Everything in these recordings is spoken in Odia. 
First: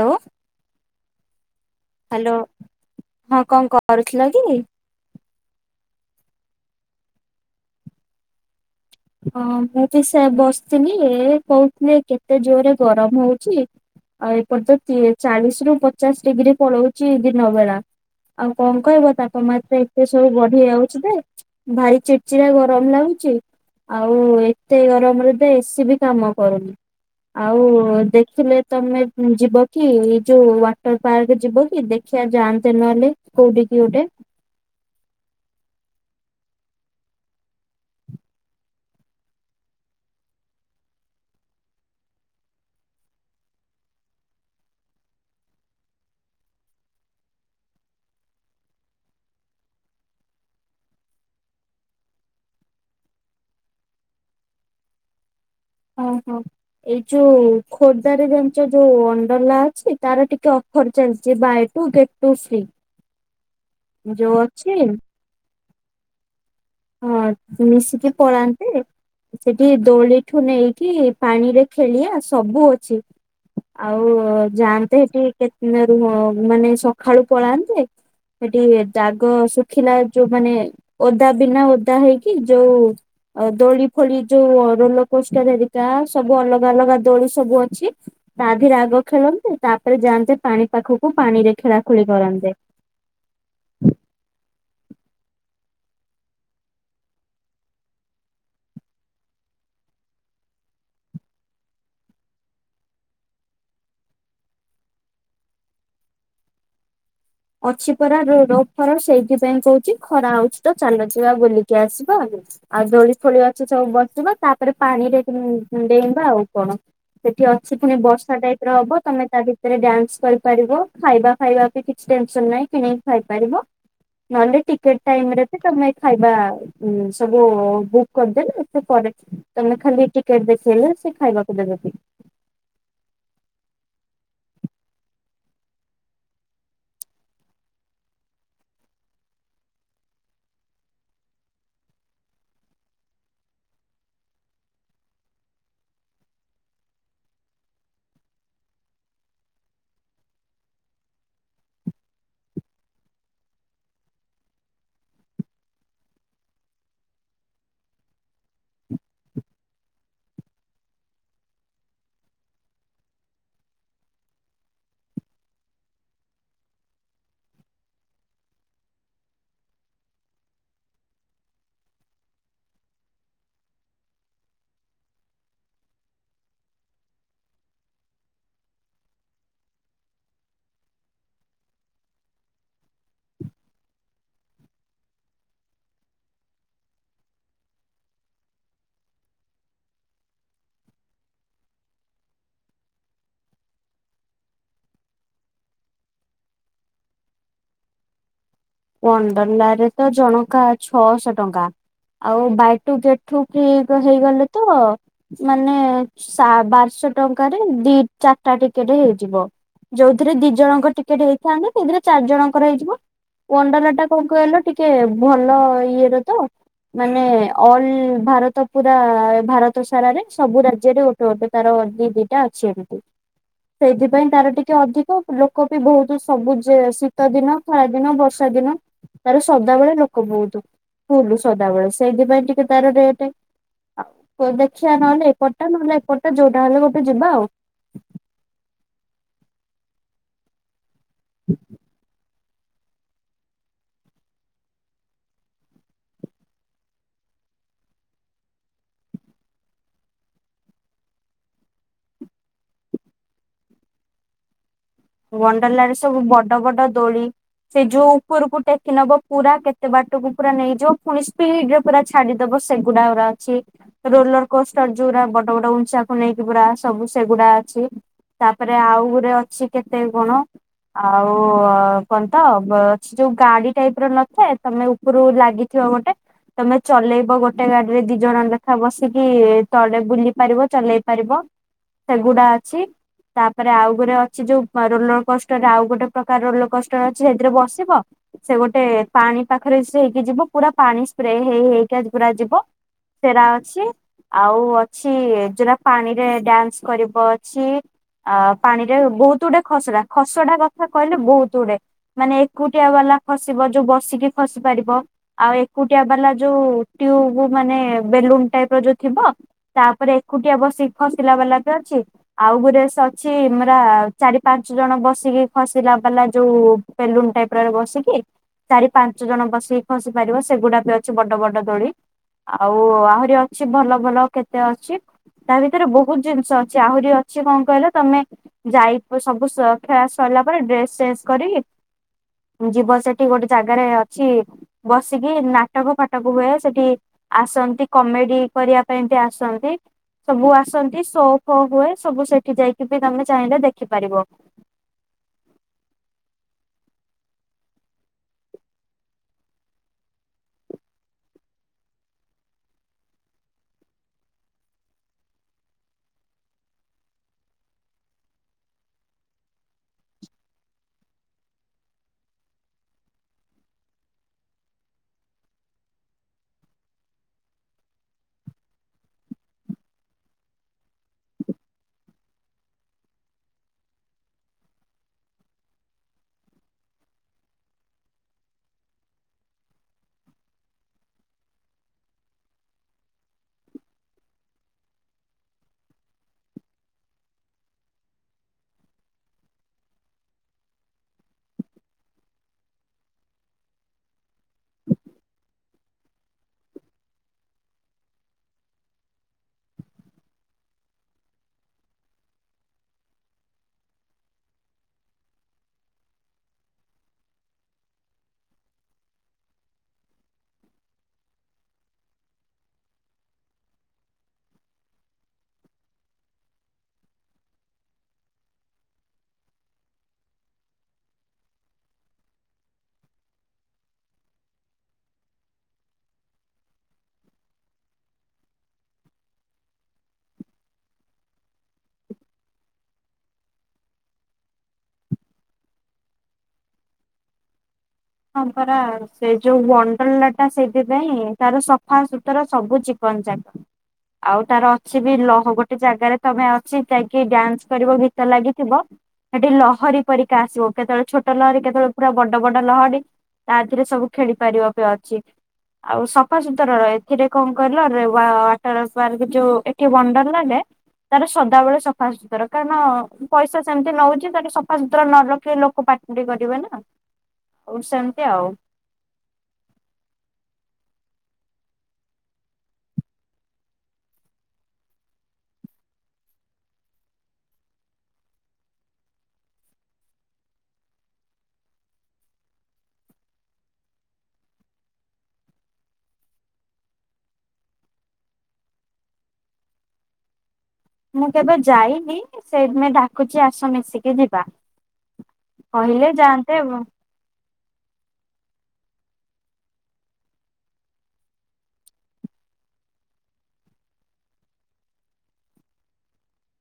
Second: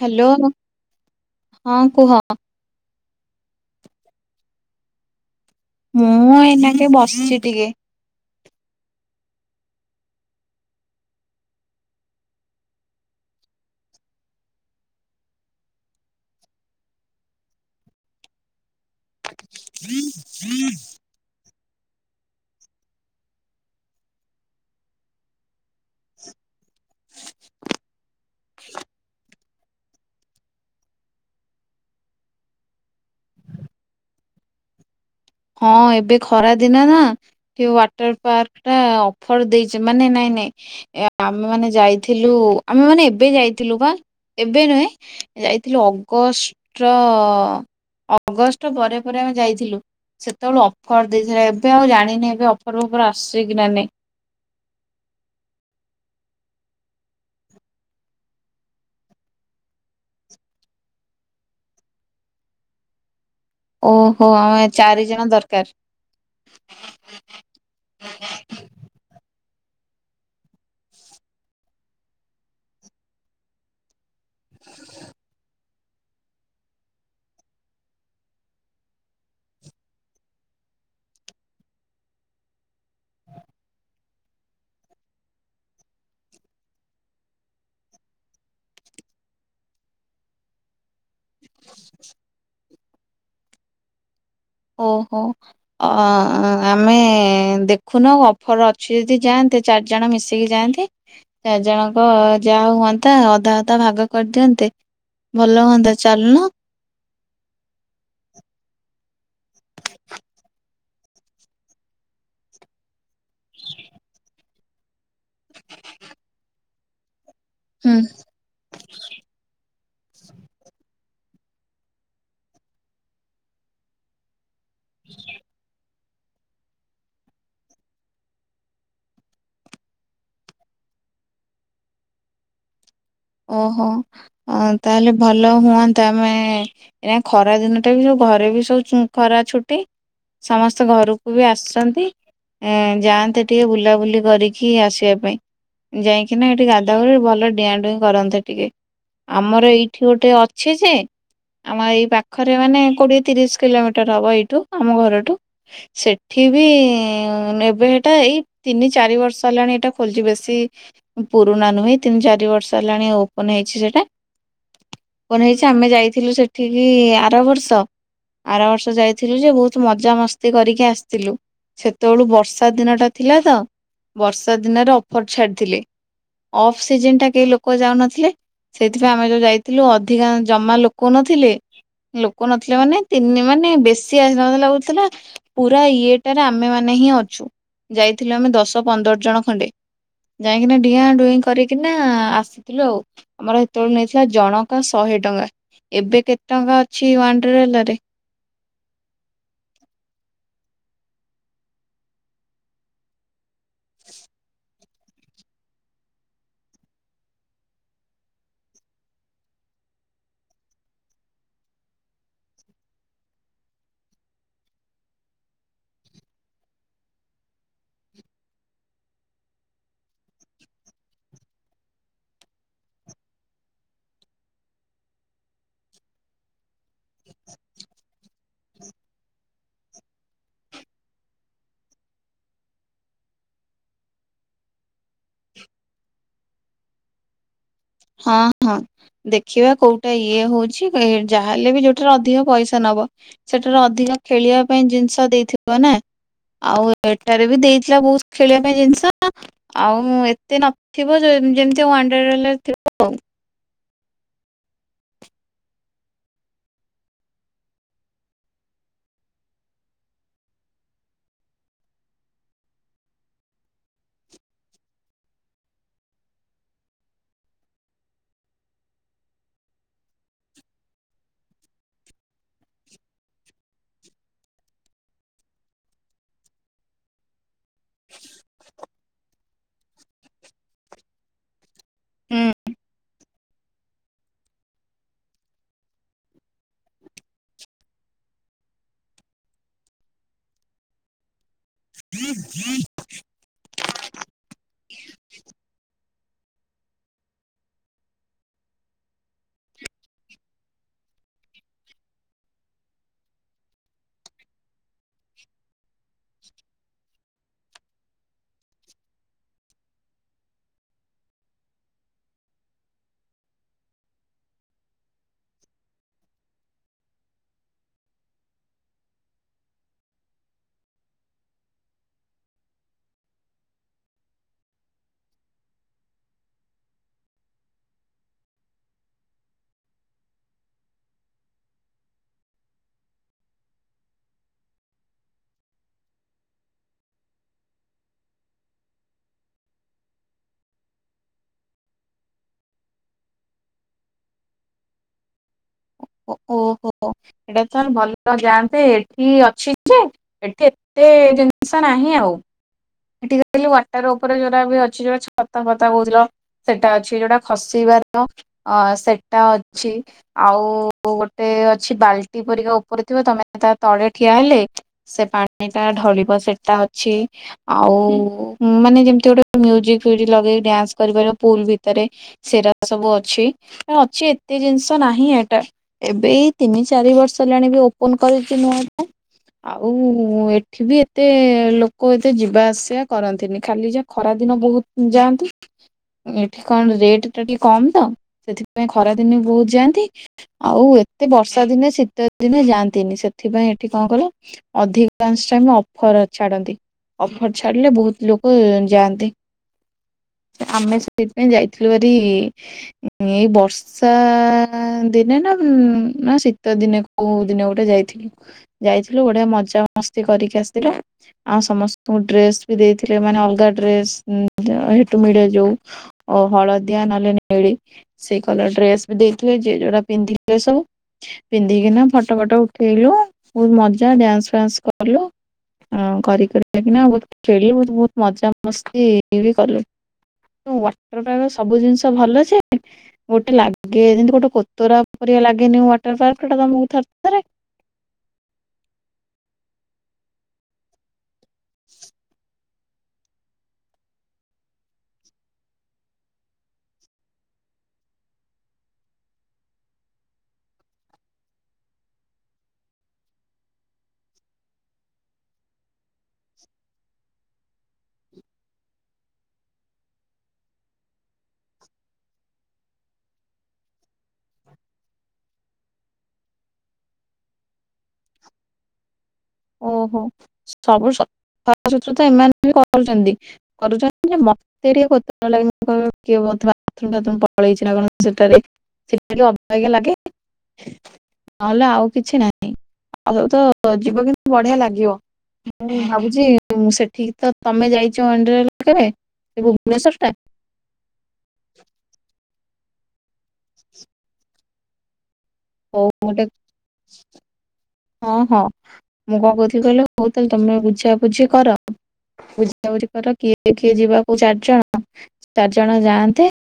ହ୍ୟାଲୋ ହଁ କୁହ। ହ୍ୟାଲୋ ହଁ କଣ କରୁଥିଲ କି? ମୁଁ ଏଇନାକେ ବସିଚି ଟିକେ। ହଁ ମୁଁ ବି ସେ ବସିଥିଲି ଏ କହୁଥିଲେ କେତେ ଜୋରେ ଗରମ ହଉଚି। ଆଉ ଏପଟେ ତ ତି ଚାଳିଶ ରୁ ପଚାଶ ଡିଗ୍ରୀ ପଳଉଚି ଦିନ ବେଳା। ଆଉ କଣ କହିବ ତାପମାତ୍ରା ଏତେ ସବୁ ବଢି ଯାଉଚି ଯେ ଭାରି ଚିଡ଼ଚିଡା ଗରମ ଲାଗୁଚି। ଆଉ ଏତେ ଗରମରେ ତେ ଏସି ବି କାମ କରୁନି। ଆଉ ଦେଖିଲେ ତମେ ଯିବ କି ଏଇ ଯୋଉ ୱାଟର ପାର୍କ ଯିବ କି ଦେଖ ଖିଆ ଜାଆନ୍ତେ ନହେଲେ କୋଉଠି କି ଗୋଟେ। ହଁ ଏବେ ଖରା ଦିନ ନା କେ ୱାଟର୍ ପାର୍କ ଟା ଅଫର୍ ଦେଇଚି ମାନେ ନାଇଁ ନାଇଁ ଆମେ ମାନେ ଯାଇଥିଲୁ ଆମେ ମାନେ ଏବେ ଯାଇଥିଲୁ ବା ଏବେ ନୁହେଁ ଯାଇଥିଲୁ ଅଗଷ୍ଟ ଅଗଷ୍ଟ ପରେ ପରେ ଆମେ ଯାଇଥିଲୁ। ସେତେବେଳଳେ ଅଫର ଦେଇଥିଲା ଏବେ ଆଉ ଜାଣିନି ଏବେ ଅଫର ଫଫର ଆସୁଛି କି ନାଇଁ। ଓହୋ ଏଇ ଯୋଉ ଖୋର୍ଦ୍ଧାରେ ଜାଣିଛ ଯୋଉ ୱାଣ୍ଡଲା ଅଛି ତାର ଟିକେ ଅଫର୍ ଚାଲିଚି buy two get two free. ଓହୋ ଚାରିଜଣ ଦରକାର। ହଁ ମିଶିକି ପଳାନ୍ତି। ସେଠି ଦୋଳିଠୁ ନେଇକି ପାଣିରେ ଖେଳିଆ ସବୁ ଅଛି। ଆଉ ଯାଆନ୍ତେ ସେଠି କେତେଦିନ ରୁହ ମାନେ ସକାଳୁ ପଳାନ୍ତେ। ସେଠି ଦାଗ ଶୁଖିଲା ଯୋଉ ମାନେ ଓଦା ବିନା ଓଦା ହେଇକି ଯୋଉ। ଆଉ ଦୋଳି ଫୋଳି ଯୋଉ ରୋଲ କୋଷ୍ଠ ଧରିକା ସବୁ ଅଲଗା ଅଲଗା ଦୋଳି ସବୁ ଅଛି। ରାଧେ ଆଗ ଖେଳନ୍ତେ ତାପରେ ଯାଆନ୍ତେ ପାଣି ପାଖକୁ ପାଣି ରେ ଖେଳାଖେଳି କରନ୍ତେ। ଓହୋ ଅ ଆମେ ଦେଖୁନ ଅଫର ଅଛି ଯଦି ଯାଆନ୍ତେ। ଚାରିଜଣ ମିଶିକି ଯାଆନ୍ତେ। ଚାରି ଜଣଙ୍କ ଯାହା ହୁଅନ୍ତା ଅଧା ଅଧା ଭାଗ କରିଦିଅନ୍ତେ। ଭଲ ହୁଅନ୍ତା ଚାଲୁନ। ଅଛି ପରା ରୋ ଅଫର ସେଇଥିପାଇଁ କହୁଛି ଖରା ହଉଛି ତ ଚାଲଯିବା ବୁଲିକି ଆସିବା ଆ। ଆ ଦୋଳି ଦୋଳି ଅଛି ସବୁ ବସିବା ତାପରେ ପାଣିରେ ଡେଇବା ଆଉ କଣ ସେଠି ଅ ସେ ହୁଁ। ପୁଣି ବର୍ଷା ଟାଇପ ର ହବ ତମେ ତା ଭିତରେ ଡ୍ୟାନ୍ସ କରିପାରିବ ଖାଇବା ଫାଇବା ବିି କିଛି ଟେନସନ ନାହିଁ କିଣିକି ଖାଇପାରିବ ନହେଲେ ଟିକେଟ ଟାଇମିରେ ବି ତମେ ଖାଇବା ଉଁ ସବୁ ବୁକ୍ କରିଦେଲେ ପରେ ତମେ ଖାଲି ଟିକେଟ ଦେଖେଇଲେ ସେ ଖାଇବାକୁ ଦେବେ। ଓହୋ ତାହେଲେ ଭଲ ହୁଅନ୍ତା ଆମେ ଏଇ ଖରା ଦିନ ଟା ବି ଘରେ ବି ଶୋଉଚୁ ଖରା ଛୁଟି। ସମସ୍ତେ ଘରକୁ ବି ଆସିଛନ୍ତି। ଏ ଯାଆନ୍ତେ ଟିକେ ବୁଲାବୁଲି କରିକି ଆସିବା ପାଇଁ। ଯାଇକି ନା ଏଠି ଗାଧା ଗାଧି ଭଲ ଡିଆଁ ଡୁଇଁ କରନ୍ତେ ଟିକେ ଆମର ଏଇଠି ଗୋଟେ ଅଛି ଯେ। ଆମ ଏଇ ପାଖରେ ମାନେ କୋଡ଼ିଏ ତିରିଶ କିଲୋମିଟର ହବ ଏଇଠୁ ଆମ ଘରଠୁ। ସେଠି ବି ନେବେ ଏଟା ଏଇ ତିନି ଚାରି ବର୍ଷ ହେଲାଣି ଏଇଟା ଖୋଲିଛି ବେଶୀ ପୁରୁଣା ନୁହେଁ ତିନି ଚାରି ବର୍ଷ ହେଲାଣି ଓପନ ହେଇଛି ସେଇଟା। ଓପନ ହେଇଛି ଆମେ ଯାଇଥିଲୁ ସେଠିକି ଆର ବର୍ଷ। ଆର ବର୍ଷ ଯାଇଥିଲୁ ଯେ ବହୁତ ମଜାମସ୍ତି କରିକି ଆସିଥିଲୁ। ସେତେବେଳୁ ବର୍ଷା ଦିନ ଟା ଥିଲା ତ ବର୍ଷା ଦିନରେ ଅଫର ଛାଡିଥିଲେ। ଅଫ୍ ସିଜନ ଟା କେହି ଲୋକ ଲୋକ ଯାଉନଥିଲେ ସେଇଥିପାଇଁ ଆମେ ଯୋଉ ଯାଇଥିଲୁ ଅଧିକା ଜମା ଲୋକ ନଥିଲେ। ଲୋକ ନଥିଲେ ମାନେ ତିନି ମାନେ ବେଶୀ ଆସି ନଥିଲେ ଲାଗୁଥିଲା ପୁରା ଇଏଟାରେ ଆମେ ମାନେ ହିଁ ଅଛୁ ଯାଇଥିଲୁ ଆମେ ଦଶ ପନ୍ଦର ଜଣ ଖଣ୍ଡେ। ଯାଇକିନା ଡିଆଁ ଡୁଇଁ କରିକିନା ଆସ ଥିଲୁ ଆଉ ଆମର ସେତେବେଳେ ନେଇଥିଲା ଜଣକା ଶହେ ଟଙ୍କା। ଏବେ କେତେ ଟଙ୍କା ଅଛି ୱାଣ୍ଡରେଲା ରେ? ୱାଣ୍ଡରେଲା ରେ ତ ଜଣକା ଛଅଶହ ଟଙ୍କା ଆଉ ବାଇ ଟୁ ଗେଟ୍ ଟୁ ଠିକ ହେଇଗଲେ ତ ମାନେ ବାରଶହ ଟଙ୍କାରେ ଦି ଚାରିଟା ଟିକେଟ ହେଇଯିବ। ଯୋଉଥିରେ ଦି ଜଣଙ୍କ ଟିକେଟ ହେଇଥାନ୍ତା ସେଇଥିରେ ଚାରି ଜଣଙ୍କର ହେଇଯିବ। ୱାଣ୍ଡ୍ରେଲା ଟା କଣ କହିଲ ଟିକେ ଭଲ ଇଏର ତ। ମାନେ ଅଲ ଭାରତ ପୁରା ଭାରତ ସାରାରେ ସବୁ ରାଜ୍ୟରେ ଗୋ ତୋଟ ତାର ଦି ଦିଟା ଅଛି ଏମିତି। ସେଇଥିପାଇଁ ତାର ଟିକେ ଅଧିକ ଲୋକ ବି ବହୁତ ସବୁ ଯେ ଶୀତ ଦିନ ଖରା ଦିନ ବର୍ଷ। ବର୍ଷା ଦିନ ତାର ସଦାବେଳେ ଲୋକ ବହୁତ। ଫୁଲୁ ସଦାବେଳେ ସେଇଥିପାଇଁ ଟିକେ ତାର ରେଟ୍। ଆଉ ଦେଖିବା ନହେଲେ ଏପଟା ନହେଲେ ଏପଟା ଯୋଉଟା ହେଲେ ଗୋଟେ ଯିବା ଆଉ। ହଁ ହଁ ଦେଖିବା କୋଉଟା ଇଏ ହଉଛି ଯାହାହେଲେ ବି ଯୋଉଠାରେ ଅଧିକ ପଇସା ନବ ସେଠାରୁ ଅଧିକ ଖେଳିବା ପାଇଁ ଜିନିଷ ଦେଇଥିବ ନା? ଆଉ ଏଠାରେ ବି ଦେଇଥିଲା ବହୁତ ଖେଳିବା ପାଇଁ ଜିନିଷ। ଆଉ ଏତେ ନଥିବ ଯେ-ଯେମତି ୱାଣ୍ଡ୍ରେରେଲା ରେ ଥିବ ଆଉ। ୱାଣ୍ଡ୍ରେଲା ରେ ସବୁ ବଡ ବଡ ଦୋଳି। ସେ ଯୋଉ ଉପରକୁ ଟେକି ନବ ପୁରା କେତେ ବାଟକୁ ପୁରା ନେଇଯିବ ପୁଣି ସ୍ପିଡରେ ପୁରା ଛାଡିଦବ ସେଗୁଡାକ ଅଛି। ରୋଲର କୋଷ୍ଟର ଯୋଉରା ବଡ ବଡ ଉଞ୍ଚାକୁ ନେଇକି ପୁରା ସବୁ ସେଗୁଡା ଅଛି। ତାପରେ ଆଉ ଗୋରେ ଅଛି କେତେ କଣ? ଆଉ କଣ ତ ଅଛି ଯୋଉ ଗାଡି ଟାଇପ ର ନଥାଏ ତମେ ଉ ପରୁ ଲାଗିଥିବ ଗୋଟେ। ତମେ ଚଲେଇବ ଗୋଟେ ଗାଡିରେ ଦି ଜଣ ଲେଖା ବସିକି ତଳେ ବୁଲି ପାରିବ ଚଲେଇ ପାରିବ। ହୁଁ ସେଗୁଡା ଅଛି ତାପରେ ଆଉ ଗୋଟେ ଅଛି ଯୋଉ ରୋଲର କଷ୍ଟରରେ ଆଉ ଗୋଟେ ପ୍ରକାର ରୋଲର କଷ୍ଟ ଅଛି ସେଥିରେ ବସିବ। ସେ ଗୋଟେ ପାଣି ପାଖରେ ସେ ହେଇକି ଯିବ ପୁରା ପାଣି ସ୍ପ୍ରେ ହେଇ ହେଇ ପୁରା ଯିବ ସେଟା ଅଛି ଆଉ ଅଛି ଯୋଉଟା ପାଣିରେ ଡ୍ୟାନ୍ସ। କରିବ ଅଛି ଆ ପାଣିରେ ବହୁତ ଗୁଡେ ଖସଡା ଖସଡା କଥା କହିଲେ ବହୁତ ଗୁଡେ ମାନେ ଏକୁଟିଆ ବାଲା ଖସିବ ଯୋଉ ବସିକି ଖସି ପାରିବ। ଆଉ ଏକୁଟିଆ ବାଲା ଯୋଉ ଟ୍ୟୁବ ମାନେ ବେଲୁନ ଟାଇପ ର ଯୋଉ ଥିବ। ତାପରେ ଏକୁଟିଆ ବସି ଖସିଲା ବାଲା ବି ଅଛି ଆଉ ଗୋଟେ ଅଛି ମରା ଚାରି ପାଞ୍ଚ ଜଣ ବସିକି ଖସିଲା ବାଲା ଯୋଉ ବେଲୁନ ଟାଇପରେ ବସିକି। ଚାରି ପାଞ୍ଚ ଜଣ ବସିକି ଖସି ପାରିବ ସେଗୁଡା ବି ଅଛି ବଡ ବଡ ଦୋଳି। ଆଉ ଆହୁରି ଅଛି ଭଲ ଭଲ କେତେ ଅଛି। ତା ଭିତରେ ବହୁତ ଜିନିଷ ଅଛି ଆହୁରି ଅଛି କଣ କହିଲ ତମେ ଯାଇ ସବୁ ଖେଳା ସରିଲା ପରେ ଡ୍ରେସ ଚେଞ୍ଜ କରିକି ଯିବ ସେଠି ଗୋଟେ ଜାଗାରେ ଅଛି ବସିକି ନାଟକ ଫାଟକ ହୁଏ ସେଠି ଆସନ୍ତି କମେଡି କରିବା ପାଇଁ ବି ଆସନ୍ତି। ସବୁ ଆସନ୍ତି ସୋ ଫୋ ହୁଏ ସବୁ ସେଠି ଯାଇକି ବି ତମେ ଚାହିଁଲେ ଦେଖିପାରିବ। ଓ ଓହୋ ଏଇଟା ଚାଲ ଭଲ ଯାଆନ୍ତେ ଏଠି ଅଛି ଯେ ଏଠି ଏତେ ଜିନିଷ ନାହିଁ ଆଉ। ଏଠିକି କହିଲି ୱାଟର ଉପରେ ଯୋଉଟା ବି ଅଛି ଯୋଉ ଛତା ଫତା କହୁଥିଲ। ସେଟା ଅଛି ଯୋଉଟା ଖସିବା ର ଅ ସେଟା ଅଛି। ଆଉ ଗୋଟେ ଅଛି ବାଲ୍ଟି ପରିକା ଉପରେ ଥିବ ତମେ ତା ତଳେ ଠିଆ ହେଲେ ସେ ପାଣି ଟା ଢଳିବ ସେଟା ଅଛି। ଆଉ ମାନେ ଯେମତି ଗୋଟେ ମ୍ୟୁଜିକ ଫ୍ୟୁଜିକ ଲଗେଇି ଡ୍ୟାନ୍ସ କରିପାରିବ ପୁଲ ଭିତରେ ସେଟା ସବୁ ଅଛି ଅଛି ଏତେ ଜିନିଷ ନାହିଁ ଏଟା ଏବେ ଏଇ ତିନି, ଚାରି ବର୍ଷ ହେଲାଣି ବି ଓପନ କରିଛି ନୂଆଟା। ଆଉ ଏଠିବି ଏତେ ଲୋକ। ଏତେ ଯିବା ଆସିବା କରନ୍ତିନି ଖାଲି ଯା ଖରା ଦିନ ବହୁତ ଯାଆନ୍ତି। ଏଠି କଣ ରେଟ ଟା ଟିକେ କମ ତ ସେଥିପାଇଁ ଖରାଦିନ ବହୁତ ଯାଆନ୍ତି। ଆଉ ଏତେ ବର୍ଷା ଦିନେ ଶୀତ ଦିନେ ଯାଆନ୍ତିନି ସେଥିପାଇଁ ଏଠି କଣ କଲ। ଅଧିକାଂଶ ଟାଇମ ଅଫର ଛାଡନ୍ତି। ଅଫର ଛାଡିଲେ ବହୁତ ଲୋକ ଯାଆନ୍ତି। ଆମେ ସେଇଥିପାଇ ଯାଇଥିଲୁ ହେରି। ଏଇ ବର୍ଷା ଦିନେ ନା ନା ଶୀତ ଦିନେ। କୋଉ ଦିନ ଗୋଟେ ଯାଇଥିଲୁ ଯାଇଥିଲୁ ବଢିଆ ମଜାମସ୍ତି କରିକି ଆସିଥିଲା ଆ ସମସ୍ତଙ୍କୁ ଡ୍ରେସ ବି ଦେଇଥିଲେ ମାନେ ଅଲଗା ଡ୍ରେସ ମି ହେଠୁ ମିଳେଯୋଉ। ଓ ହଳଦିଆ, ନାଲି, ନେଳି। ସେଇ କଲର ଡ୍ରେସ ବି ଦେଇଥିବେ ଯେ ଯୋଉଟା ପିନ୍ଧିଥିବେ ସବୁ। ପିନ୍ଧିକିନା ଫଟ, ଫଟ ଉଠେଇଲୁ ବହୁତ ମଜା ଡ୍ୟାନ୍ସ, ଫାନ୍ସ କଲୁ। ହଁ କରି କରିକିନା ବହୁତ ଖେଳିଲୁ ବହୁତ ମଜାମସ୍ତି ଇଏ ବି କଲୁ। ୱାଟର ପାର୍କରେ ସବୁ ଜିନିଷ ଭଲ ଯେ। ଗୋଟେ ଲାଗେ ଯେମିତି ଗୋଟେ କୋତରା ପରିକା ଲାଗେନି ୱାଟର ପାର୍କ ଟା ତମକୁ ଥରେ ଥରେ। ହ ପରା ସେ ଯୋଉ ୱଣ୍ଡର୍ଲା ଟା ସେଇଥିପାଇଁ ତାର ସଫାସୁତରା। ସବୁ ଚିକନ, ଚାକନ। ଆଉ ତାର ଅଛି ବି ଲହ ଗୋଟେ ଜାଗାରେ ତମେ ଅଛି ଯାଇକି ଡ୍ୟାନ୍ସ କରିବ ଗୀତ ଲାଗିଥିବ। ସେଠି ଲହରୀ ପରିକା ଆସିବ କେତେବେଳେ ଛୋଟ ଲହରୀ କେତେବେଳେ ପୁରା ବଡ ବଡ ଲହରୀ। ତା ଥିରେ ସବୁ ଖେଳି ପାରିବ ପି ଅଛି। ଆଉ ସଫାସତୁର ର ଏଥିରେ କଣ କହିଲ ରେ ୱାଟର ପାର୍କ ଯୋଉ ଏଠି ୱଣ୍ଡର୍ଲା ରେ। ତାର ସଦାବେଳେ ସଫାସୁତର କାରଣ ପଇସା ସେମିତି ନଉଛି ତାଟା ସଫାସତୁରା ନ ରଖେଇ ଲୋକ ପାଟି। ଡି ପାରିବେ ନା। ହଉ ସେମିତି ଆଉ। ଓହୋ ସବୁୁ ସ ତ ସଫାସୁତରା ଏମାନେ ବି କରୁଛନ୍ତି କରୁଛନ୍ତି ଯେ ମ୍। ମତେ ଟିକେ କୋତରା ଲାଗେ କିଏ ବାଥରୁମ୍, ପାଥରୁମ ପଳେଇଛି ନା କଣ ସେଠାରେ। ସେଟା ଅବାଗିଆ ଲାଗେ। ନହେଲେ ଆଉ କିଛି ନାହିଁ ଆଉ ତ ଯିବ କିନ୍ତୁ ବଢିଆ ଲାଗିବ। ମୁଁ ଭାବୁଛି ସେଠିକି ତ ତମେ ଯାଇଛ ଅନଡ୍ରେଲ କେବେ। ସେ ଭୁବନେଶ୍ୱର ଟା। ମୁଁ କେବେ ଯାଇନି ସେଥିପାଇଁ ଡାକୁଚି ଆସ ମିଶିକି ଯିବା। ହଉ କହିଲେ ମୁ ଟିକେ। ଯାଆନ୍ତେ ହଁ ହଁ ମୁଁ କଣ କହୁଥିଲି କହିଲ ହଉ ତାହେଲେ ତମେ ବୁଝା ବୁଝି କର। ବୁଝାବୁଝି କର କିଏ କିଏ ଯିବାକୁ ଚାରି ଜଣ ଚାରି ଜଣ ଯାଆନ୍ତେ।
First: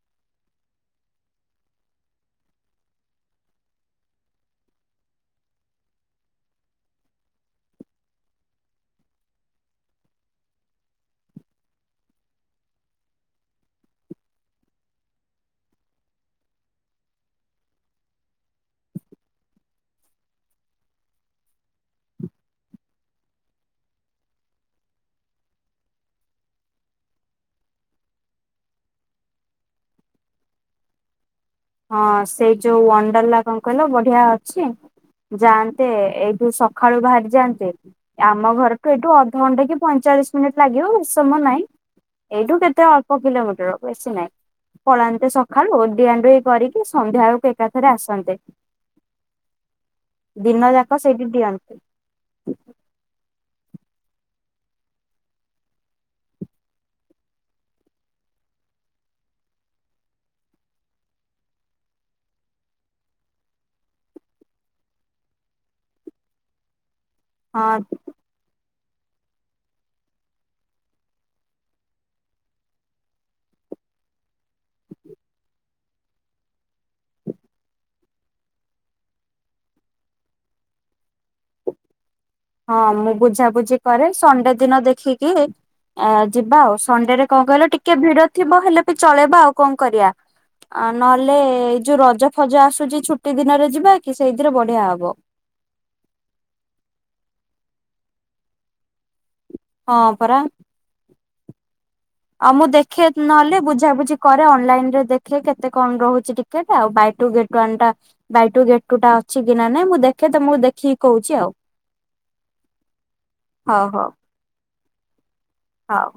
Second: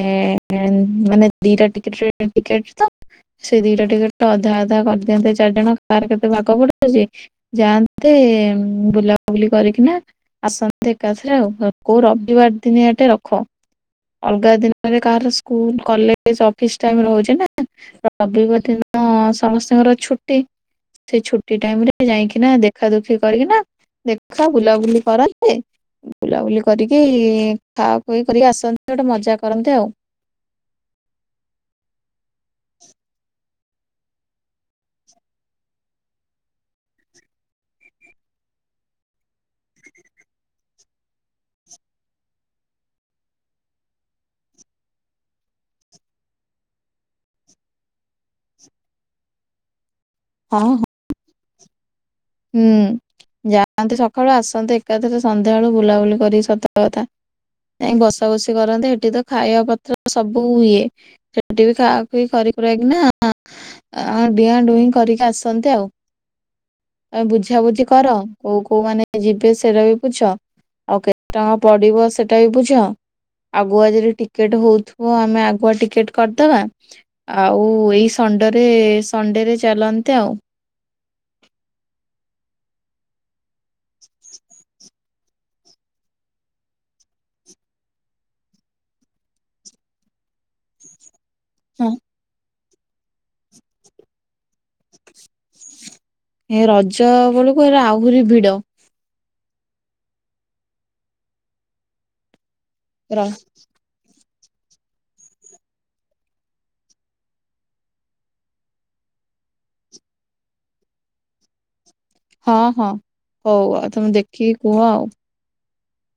ଏ ମାନେ ଦିଟା ଟିକେଟ ଟ୍ରେନ ଟିକେଟ ତ। ସେ ଦିଟା ଟିକେଟ ତ ଅଧା ଅଧା କରିଦିଅନ୍ତେ ଚାରି ଜଣ କାହାର କେତେ ଭାଗ ପଡୁଛି। ଯାଆନ୍ତେ ବୁଲାବୁଲି କରିକିନା। ଆସନ୍ତି ଏକାଥରେ ଆଉ କୋଉ ରବିବାର ଦିନିଆ ଟେ ରଖ। ଅଲଗା ଦିନରେ କାହାର ସ୍କୁଲ, କଲେଜ, ଅଫିସ ଟାଇମ ରହୁଛି ନା ରବିବାର ଦିନ। ହଁ ସମସ୍ତିଙ୍କର ଛୁଟି ସେ ଛୁଟି ଟାଇମି ରେ ଯାଇକିନା ଦେଖା ଦୁଃଖୀ କରିକିନା। ଦେଖା ବୁଲାବୁଲି କରନ୍ତେ ବୁଲାବୁଲି କରିକି ଖା ଖୁଇ କରି ଆସନ୍ତି। ଗୋଟେ ମଜା କରନ୍ତେ ଆଉ। ହଁ ସେଇ ଯୋଉ ଅଣ୍ଡରଲା କଣ କହିଲ ବଢିଆ ଅଛି। ଯାଆନ୍ତେ ଏଇଠୁ ସକାଳୁ ବାହାରି ଯାଆନ୍ତେ ଆମ ଘରଠୁ ଏଇଠୁ ଅଧଘଣ୍ଟା କି ପଇଁଚାଳିଶ ମିନିଟ୍ ଲାଗିବ ଏ ସମୟ ନାଇଁ ଏଇଠୁ କେତେ ଅଳ୍ପ କିଲୋମିଟର ବେଶୀ ନାହିଁ ପଳାନ୍ତେ ସକାଳୁ ଓ ଡିଆଣ୍ଡୁ କରିକି ସନ୍ଧ୍ୟା ବେଳକୁ ଏକାଥରେ ଆସନ୍ତେ ହଁ ଦିନ ହଁ ଯାକ ହ ସେଇଠି ଦିଅନ୍ତୁ ହୁଁ ଯାଆନ୍ତନ୍ତି ସକାଳୁ ଆସନ୍ତୁ ଏକାଥରେ ସନ୍ଧ୍ୟାବେଳୁ ବୁଲାବୁଲି କରିକି ସତ କଥା ନାଇଁ ବସା ବସି କରନ୍ତେ ସେଠି ତ ଖାଇବା ପତ୍ର ସବୁ ଈଏ ସେଠ ବି ଖା କରକି ନା ଡିଆଁ ଡୁଇଁ କରିକି ଆସନ୍ତି ଆଉ ଆ ହଁ ବୁଝାବୁଝି କର କୋଉ କୋଉ ମାନେ ଯିବେ ସେଟା ବି ବୁଝ ଆଉ କେତେ ଟଙ୍କା ପଡିବ ସେଟା ବି ବୁଝ ଆଗୁଆ ଯଦି ଟିକେଟ ହଉଥିବ ଆମେ ଆଗୁଆ ଟିକେଟ କରିଦବା ଆଉ ଏଇ ସଣ୍ଡେରେ ସଣ୍ଡେରେ ଚାଲନ୍ତେ ଆଉ ହଁ ମୁଁ ବୁଝାାବୁଝି କରେ ସଣ୍ଡେ ଦିନ ଦେଖିକି ଆ ଯିବା ଆଉ ସଣ୍ଡେରେ କଣ କହିଲ ଟିକେ ଭିଡ ଥିବ ହେଲେ ବି ଚଳେଇବା ଆଉ କଣ କରିବା ଆ ନହେଲେ ଏଇ ହଁ ଯୋଉ ରଜ ଫଜ ଆସୁଛି ଛୁଟି ଦିନରେ ଯିବା କି ସେଇଥିରେ ବଢିଆ ହବ ଏ ରଜ ବେଳକୁ ଏ ଆହୁରି ଭିଡ ହଁ ପରା ଆଉ ମୁଁ ଦେଖେ ର ନହେଲେ ବୁଝାବୁଝି କରେ ଅନଲାଇନ ରେ ଦେଖେ କେତେ କଣ ରହୁଛି ଟିକେଟ ଆଉ ବାଇ ଟୁ ଗେଟ୍ ଓ୍ୟନ୍ ଟା ବାଇ ଟୁ ଗେଟ ଟୁ ଟା ଅଛି କି ନା ନାଇଁ ମୁଁ ଦେଖେ ତମକୁ ଦେଖିକି କହୁଛି ଆଉ ହଁ ହଁ ହଉ ଆଉ ତମେ ଦେଖିକି କୁହ ଆଉ ହଉ।